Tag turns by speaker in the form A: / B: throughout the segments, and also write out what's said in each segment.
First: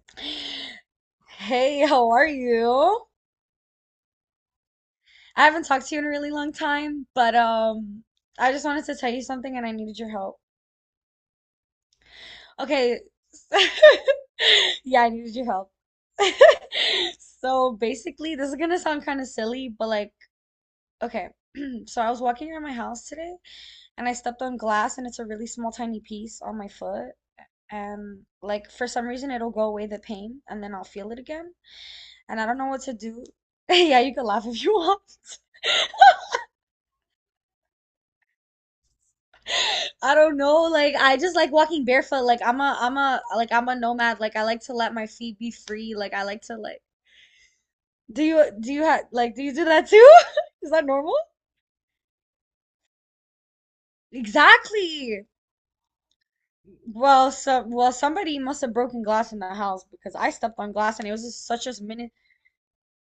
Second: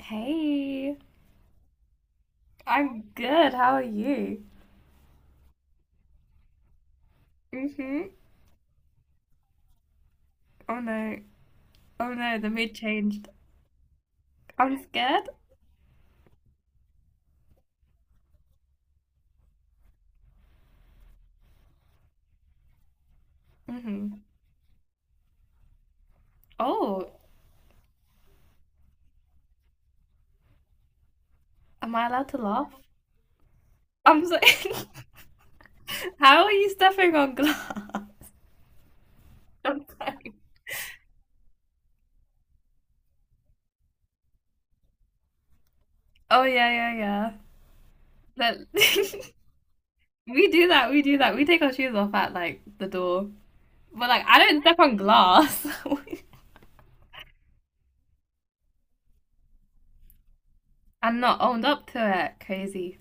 A: Hey,
B: Hey, how are
A: I'm
B: you?
A: good. How are you?
B: I haven't talked to you in a really long time, but
A: Mm-hmm.
B: I just wanted to tell you something and I needed your help.
A: Oh no. Oh no, the mood
B: Okay.
A: changed. I'm
B: Yeah, I
A: scared.
B: needed your help. So basically, this is gonna sound kind of silly, but like, okay. So I was walking around my house today and I
A: Mm-hmm.
B: stepped on glass and it's a really small tiny piece on my
A: Oh,
B: foot and like for some reason it'll go away the pain and then I'll feel it again
A: am I allowed to
B: and I don't know
A: laugh?
B: what to do. Yeah, you
A: I'm
B: can
A: so
B: laugh if you want.
A: How are you stepping on glass?
B: I don't know. Like I just like walking barefoot. Like I'm a like I'm a nomad. Like I like to let my feet be free. Like I like
A: Oh
B: to
A: yeah,
B: like
A: yeah, yeah.
B: do you
A: That
B: do you have like do you do that too?
A: we do
B: Is that
A: that, we
B: normal?
A: do that. We take our shoes off at like the door. But like I don't step on
B: Exactly.
A: glass.
B: Well, so well somebody must have broken glass in the house because I stepped on glass and it
A: I'm
B: was
A: not
B: just
A: owned
B: such a
A: up
B: mini
A: to it. Crazy.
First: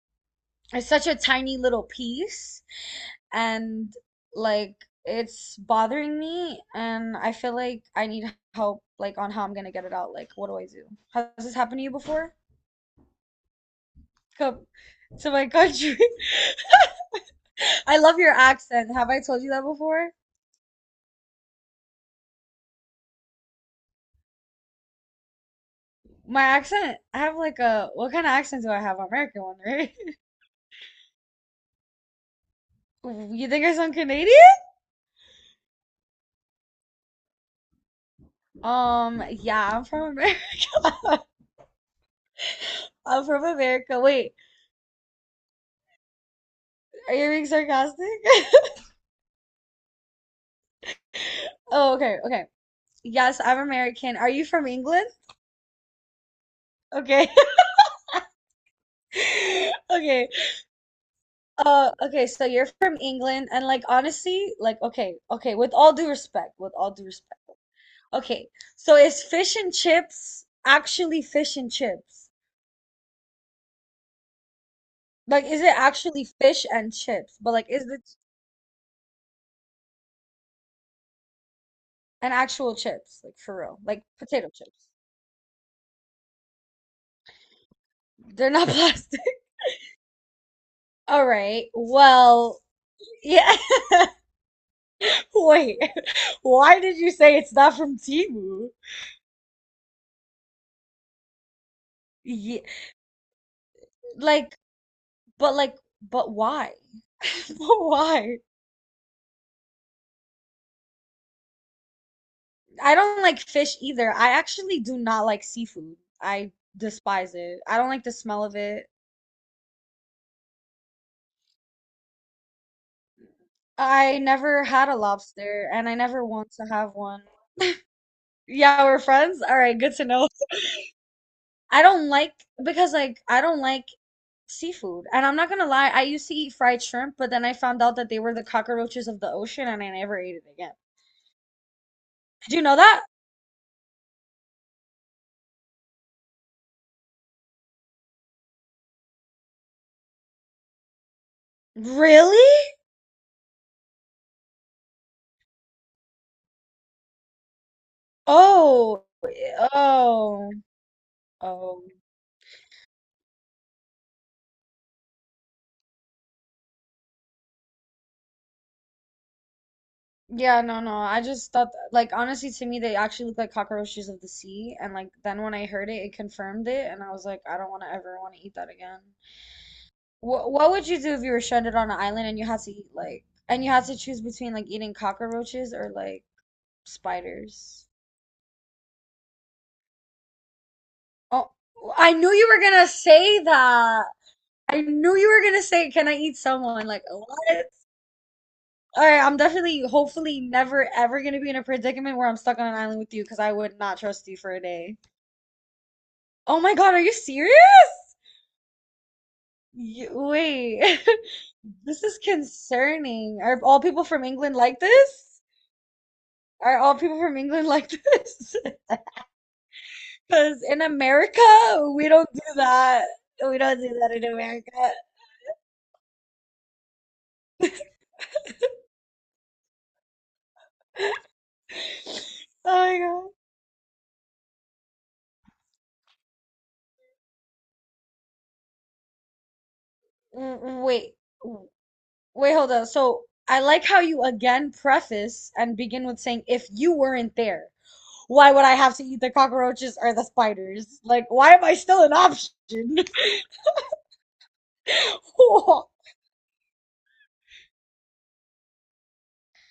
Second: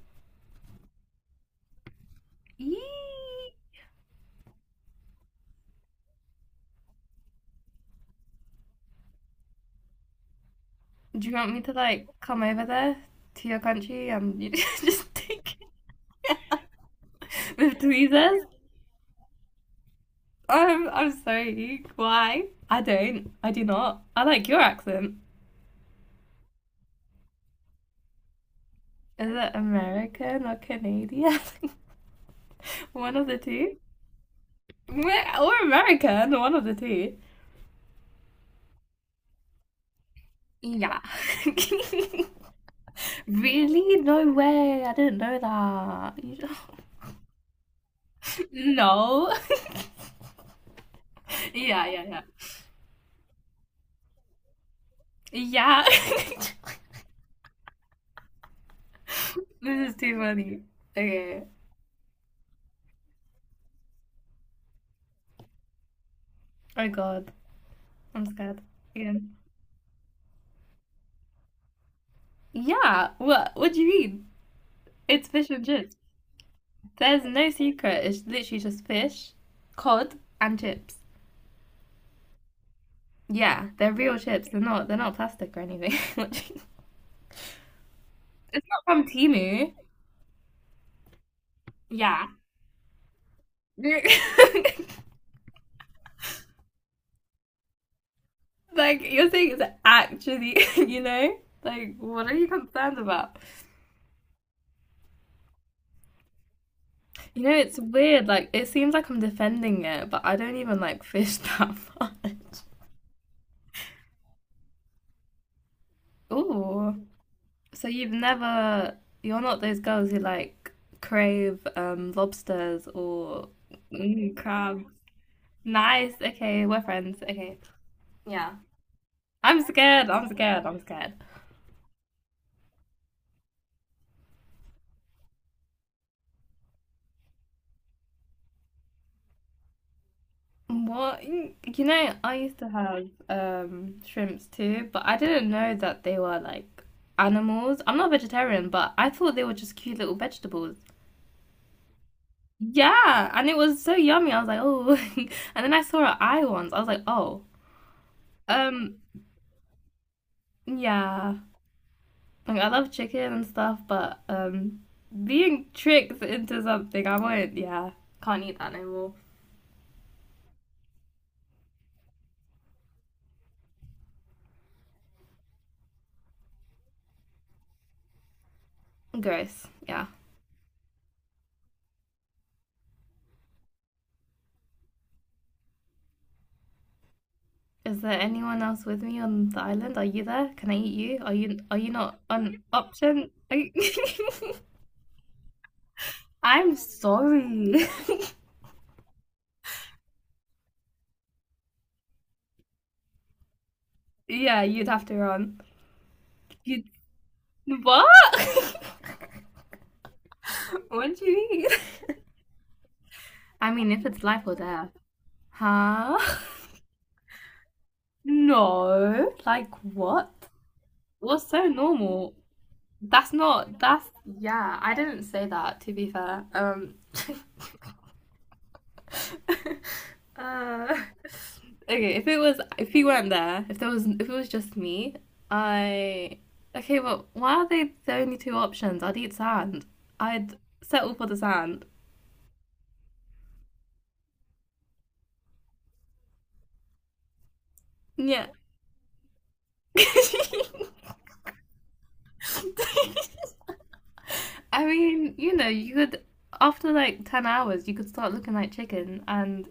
B: it's such a tiny little piece
A: Eee.
B: and like it's bothering me and I feel like I need help like on how I'm gonna get it out. Like what do I do?
A: Do
B: Has
A: you want
B: this
A: me to
B: happened to you
A: like
B: before?
A: come over there to your country and you
B: Come
A: just
B: to my
A: take it
B: country.
A: with
B: I love your
A: tweezers?
B: accent. Have I told you that before?
A: I'm sorry. Why? I don't. I do not. I like your accent.
B: My accent, I have like a, what kind of accent do I have?
A: Is
B: American
A: it
B: one, right?
A: American or Canadian? One of the
B: You think I
A: two.
B: sound Canadian?
A: Meh, or American, one of the two.
B: Yeah, I'm from America.
A: Yeah.
B: I'm from
A: Really?
B: America.
A: No
B: Wait,
A: way. I didn't know that.
B: are you being sarcastic?
A: No. Yeah,
B: Oh,
A: yeah,
B: okay,
A: yeah.
B: okay. Yes, I'm American. Are you from England?
A: Yeah.
B: Okay.
A: This is too
B: Okay.
A: funny. Okay.
B: Okay, so you're from England and like honestly, like okay, okay, with all due respect, with
A: Oh
B: all due
A: god.
B: respect.
A: I'm
B: Okay,
A: scared
B: so is
A: again.
B: fish and chips actually fish and chips?
A: Yeah, what? What do you mean? It's
B: Like,
A: fish
B: is
A: and
B: it
A: chips.
B: actually fish and
A: There's
B: chips?
A: no
B: But like, is
A: secret.
B: it
A: It's literally just fish, cod, and chips.
B: an actual chips? Like for
A: Yeah,
B: real,
A: they're
B: like
A: real chips.
B: potato chips.
A: They're not plastic or anything.
B: They're
A: It's
B: not
A: not from
B: plastic.
A: Timu.
B: All right.
A: Yeah.
B: Well, yeah.
A: Like
B: Wait, why did you say it's not from Temu?
A: you're saying, it's actually. You know. Like, what are you
B: Yeah,
A: concerned about?
B: like, like, but why?
A: You know, it's
B: But
A: weird.
B: why?
A: Like, it seems like I'm defending it, but I don't even like fish that much.
B: I don't like fish either. I actually do not like seafood. I
A: Ooh,
B: despise it. I
A: so
B: don't like
A: you've
B: the smell of it.
A: never, you're not those girls who like crave lobsters or
B: I
A: mm,
B: never
A: crabs.
B: had a lobster and I
A: Nice.
B: never want to
A: Okay, we're
B: have
A: friends.
B: one.
A: Okay. Yeah.
B: Yeah, we're friends? All
A: I'm
B: right, good to
A: scared.
B: know.
A: I'm scared. I'm scared.
B: I don't like because like I don't like seafood. And I'm not gonna lie, I used to eat fried shrimp, but then I found out that they were the cockroaches of the ocean and I never ate it again.
A: What? You know, I
B: Did
A: used
B: you
A: to
B: know that?
A: have shrimps too, but I didn't know that they were like animals. I'm not vegetarian, but I thought they were just cute little vegetables.
B: Really?
A: Yeah, and it was so yummy. I was like, oh, and then I saw an eye once. I was like, oh, um,
B: Oh, eh, oh,
A: yeah.
B: oh.
A: Like I love chicken and stuff, but being tricked into something, I won't. Yeah, can't eat that anymore.
B: Yeah, no, no. I just thought that, like honestly to me they actually look like cockroaches of the sea and like then when I heard it it confirmed it and I was like I don't want to ever want to eat that again.
A: Gross. Yeah.
B: What would you do if you were stranded on an island and you had to eat like and you had to choose between like eating cockroaches or like spiders?
A: Is there anyone else with me on the island? Are you there? Can I eat you? Are
B: Oh,
A: you are you
B: I
A: not
B: knew you were
A: an
B: gonna
A: option?
B: say
A: you-
B: that. I knew you were gonna say, "Can I eat
A: I'm
B: someone?" Like, what?
A: sorry.
B: All right, I'm definitely, hopefully, never ever gonna be in a predicament where I'm stuck on an island with you because I would not trust you for a
A: Yeah, you'd
B: day.
A: have to run.
B: Oh my
A: You
B: God, are you serious?
A: what?
B: You, wait,
A: What do you mean?
B: this is concerning. Are
A: I
B: all
A: mean,
B: people
A: if it's
B: from
A: life or
B: England like
A: death.
B: this?
A: Huh?
B: Are all people from England like this?
A: No. Like what?
B: Because in
A: What's so
B: America, we don't
A: normal?
B: do that.
A: That's
B: We don't
A: not
B: do
A: that's
B: that in
A: yeah,
B: America.
A: I didn't say that to be fair. Uh, okay, if it
B: Oh
A: was if
B: my
A: he weren't
B: God.
A: there, if it was just me, I okay, well why are they the only two options? I'd eat sand. I'd
B: Mm, mm,
A: settle
B: wait,
A: for the sand.
B: wait, hold on. So I like how you again preface and begin with saying, if you weren't there,
A: Yeah.
B: why would I have to eat the cockroaches or the spiders? Like, why am I still an option?
A: I mean, you know,
B: Whoa.
A: you could after like 10 hours you could start looking like chicken and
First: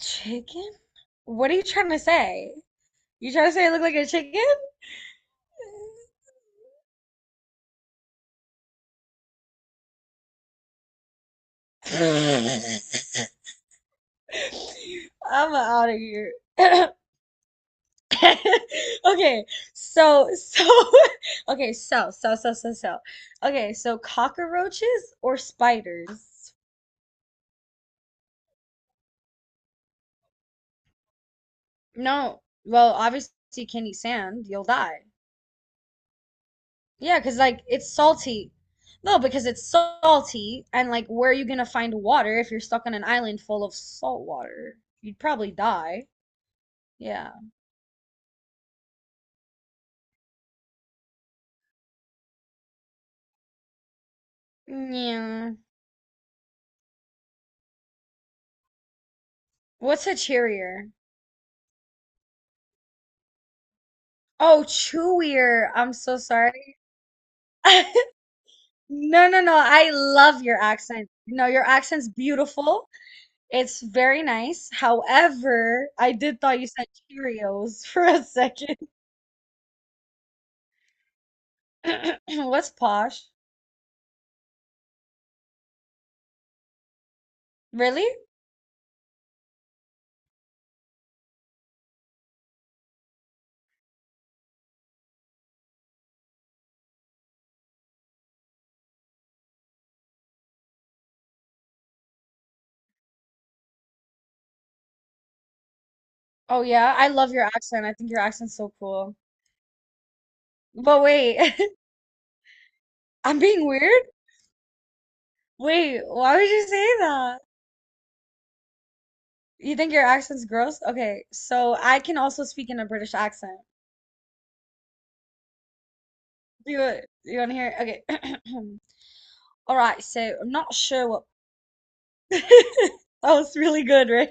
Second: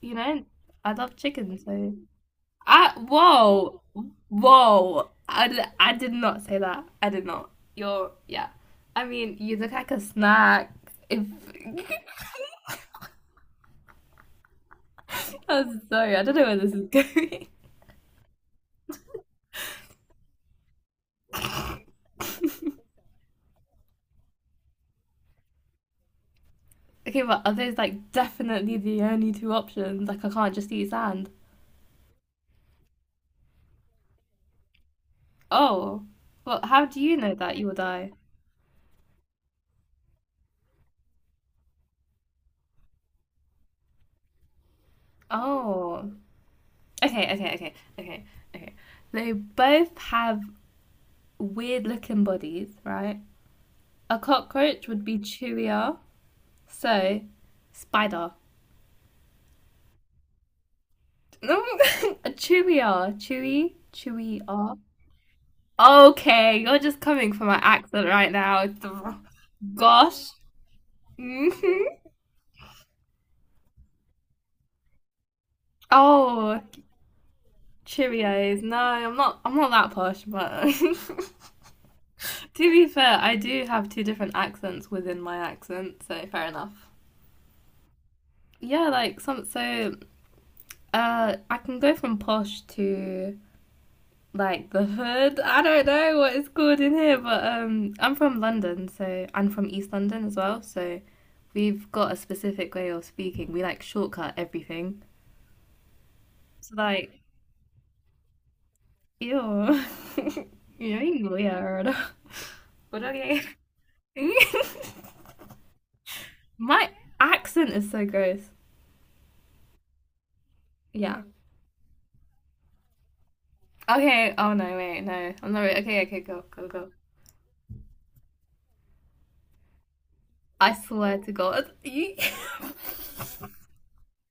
A: you know, I love
B: What are
A: chicken
B: you trying
A: so
B: to say?
A: I
B: You trying to say I look
A: whoa.
B: like a chicken?
A: I did not say that. I did not you're yeah, I mean you look like a snack if
B: I'm
A: I'm
B: out of
A: sorry I
B: here.
A: don't know where this is going.
B: Okay, so okay, so. Okay, so cockroaches or spiders?
A: Okay, but are those like definitely the only two options? Like I can't just eat sand?
B: No. Well, obviously you can't eat sand, you'll die.
A: Oh, well how do you
B: Yeah,
A: know
B: because
A: that
B: like
A: you will
B: it's
A: die?
B: salty. No, because it's salty and like where are you gonna find water if you're stuck on an island full of salt water? You'd probably die.
A: Oh,
B: Yeah.
A: okay okay okay okay okay, they both have weird looking bodies, right? A cockroach would be
B: Yeah.
A: chewier. So, spider.
B: What's a cheerier?
A: No. A chewier. Chewy?
B: Oh,
A: Chewier.
B: chewier. I'm so
A: Okay,
B: sorry.
A: you're just coming for my accent right now.
B: No, no, no. I
A: Gosh.
B: love your accent. No,
A: Hmm.
B: your accent's beautiful. It's very nice. However, I did
A: Oh,
B: thought you said Cheerios for a
A: Cheerios. No,
B: second.
A: I'm not. I'm not that posh, but
B: What's
A: to be fair,
B: posh?
A: I do have two different accents within my accent, so fair enough.
B: Really?
A: Yeah, like some. So, I can go from posh to like the hood. I don't know what it's called in here, but I'm from London, so I'm from East London as well. So we've got a specific way of speaking. We like shortcut everything.
B: Oh
A: So
B: yeah, I
A: like,
B: love your accent. I think your accent's so cool.
A: ew,
B: But
A: you're
B: wait,
A: weird. But
B: I'm
A: okay,
B: being weird? Wait, why would you
A: my
B: say that?
A: accent is so gross.
B: You think your accent's gross?
A: Yeah.
B: Okay, so I can also speak in a British accent.
A: Okay. Oh no, wait, no, I'm not. Okay, okay, go, go,
B: Do
A: go.
B: you, you want to hear? It? Okay. All right, so I'm
A: I
B: not sure
A: swear
B: what
A: to God,
B: that was really good, right?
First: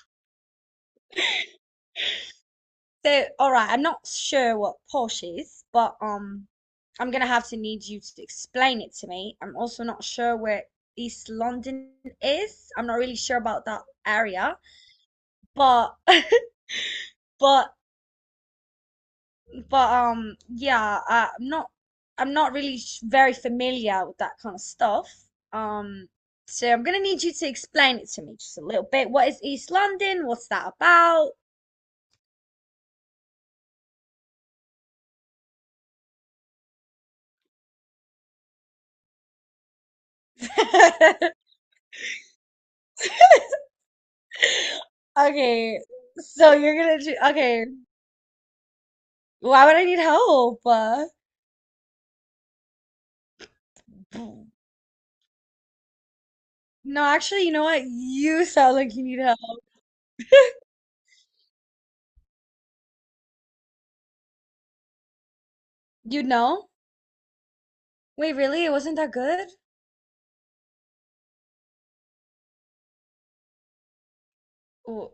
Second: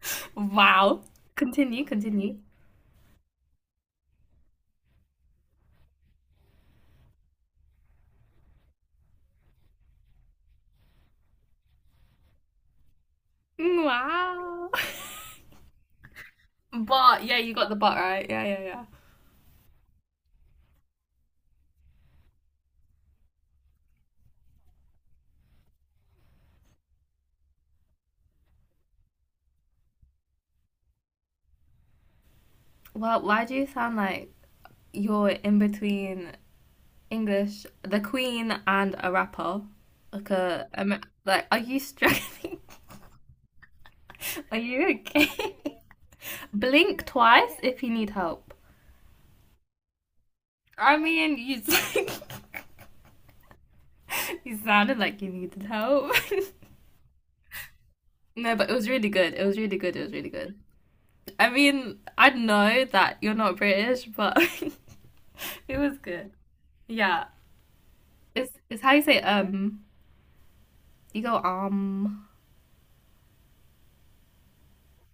A: wow. Continue, continue.
B: So, all right, I'm not sure what posh is, but I'm gonna have to need you to explain it to me. I'm also not sure where East London is. I'm not really sure about that area,
A: Wow.
B: but
A: But yeah, you got the
B: but
A: but right. Yeah, yeah, yeah.
B: but, yeah, I'm not really s- very familiar with that kind of stuff. Um, so I'm gonna need you to explain it to me just a little bit. What is East London? What's that about?
A: Well, why do you sound like you're in between English, the Queen, and a rapper? Like a, like, are you struggling? Are you okay?
B: Okay, so you're gonna
A: Blink
B: do,
A: twice
B: okay.
A: if you need help.
B: Why would I need help?
A: I mean, you you sounded like you needed help.
B: No, actually, you know what? You
A: No, but it
B: sound
A: was
B: like you
A: really
B: need
A: good.
B: help.
A: It was really good. It was really good. I mean, I know that you're not British, but it was
B: You
A: good.
B: know?
A: Yeah,
B: Wait,
A: it's
B: really? It
A: it's how
B: wasn't
A: you
B: that
A: say
B: good?
A: um. You go,
B: W-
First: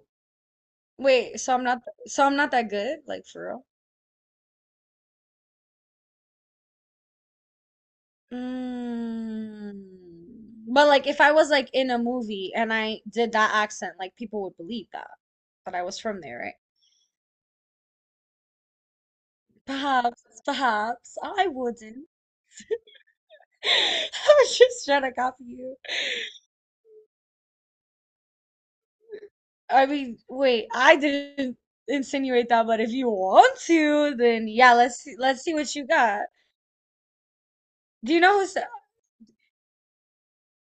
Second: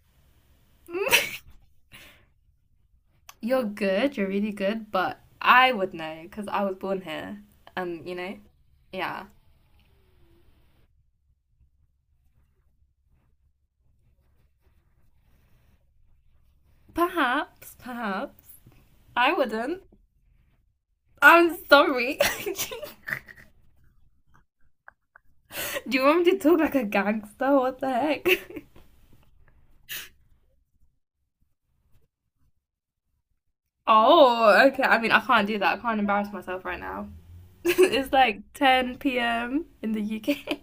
B: wait, so I'm not that good? Like for
A: you're
B: real?
A: good, you're really good, but I would know because I was born here. And, you know, yeah.
B: Mm. But like, if I was like in a movie and I did that accent, like people would believe that I was from there, right?
A: Perhaps, perhaps, I wouldn't.
B: Perhaps, perhaps I
A: I'm
B: wouldn't.
A: sorry. Do
B: I was just trying to copy you.
A: you want me to talk like a gangster? What the heck?
B: I mean, wait, I didn't insinuate that, but if you want to, then
A: Oh,
B: yeah,
A: okay. I mean, I
B: let's
A: can't
B: see
A: do
B: what
A: that. I
B: you
A: can't
B: got.
A: embarrass myself right now. It's
B: Do you know
A: like
B: who's
A: 10 p.m. in the UK.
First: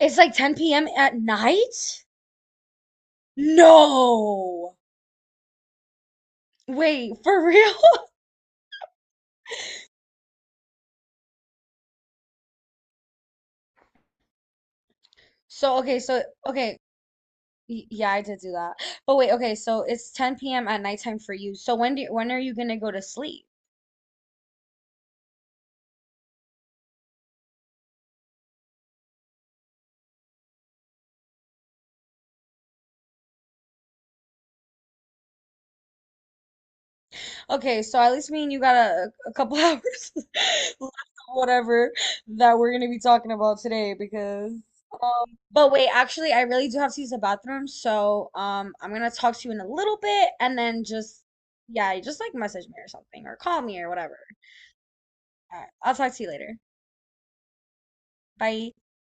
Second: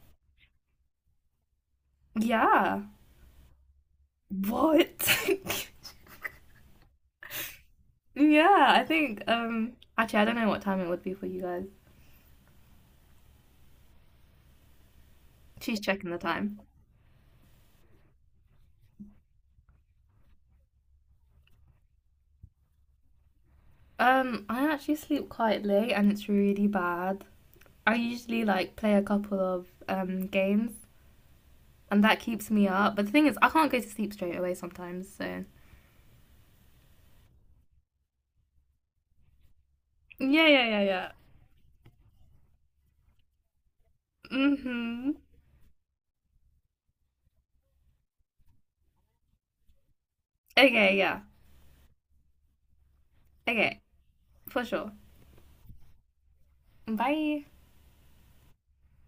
B: it's like 10 p.m. at night?
A: Yeah.
B: No.
A: What?
B: Wait, for real?
A: Yeah, I think actually I don't know what time it would be for you guys.
B: So,
A: She's
B: okay,
A: checking the
B: so
A: time.
B: okay, y- yeah, I did do that. But wait, okay, so it's 10 p.m. at nighttime for you. So when are you gonna go to sleep?
A: I actually sleep quite late and it's really bad. I usually like play a couple of games and that keeps me up. But the thing is, I can't go to sleep straight away sometimes. So
B: Okay, so at least me and you got a couple hours left
A: yeah, yeah, yeah,
B: of
A: yeah.
B: whatever that we're gonna be talking about today because
A: Mhm.
B: but wait, actually I really do have to use the bathroom, so I'm gonna talk to you in a little bit and then
A: Okay, yeah.
B: just yeah, just like message me or something or call
A: Okay,
B: me or whatever.
A: for sure.
B: All right, I'll talk to you later.
A: Bye.
B: Bye.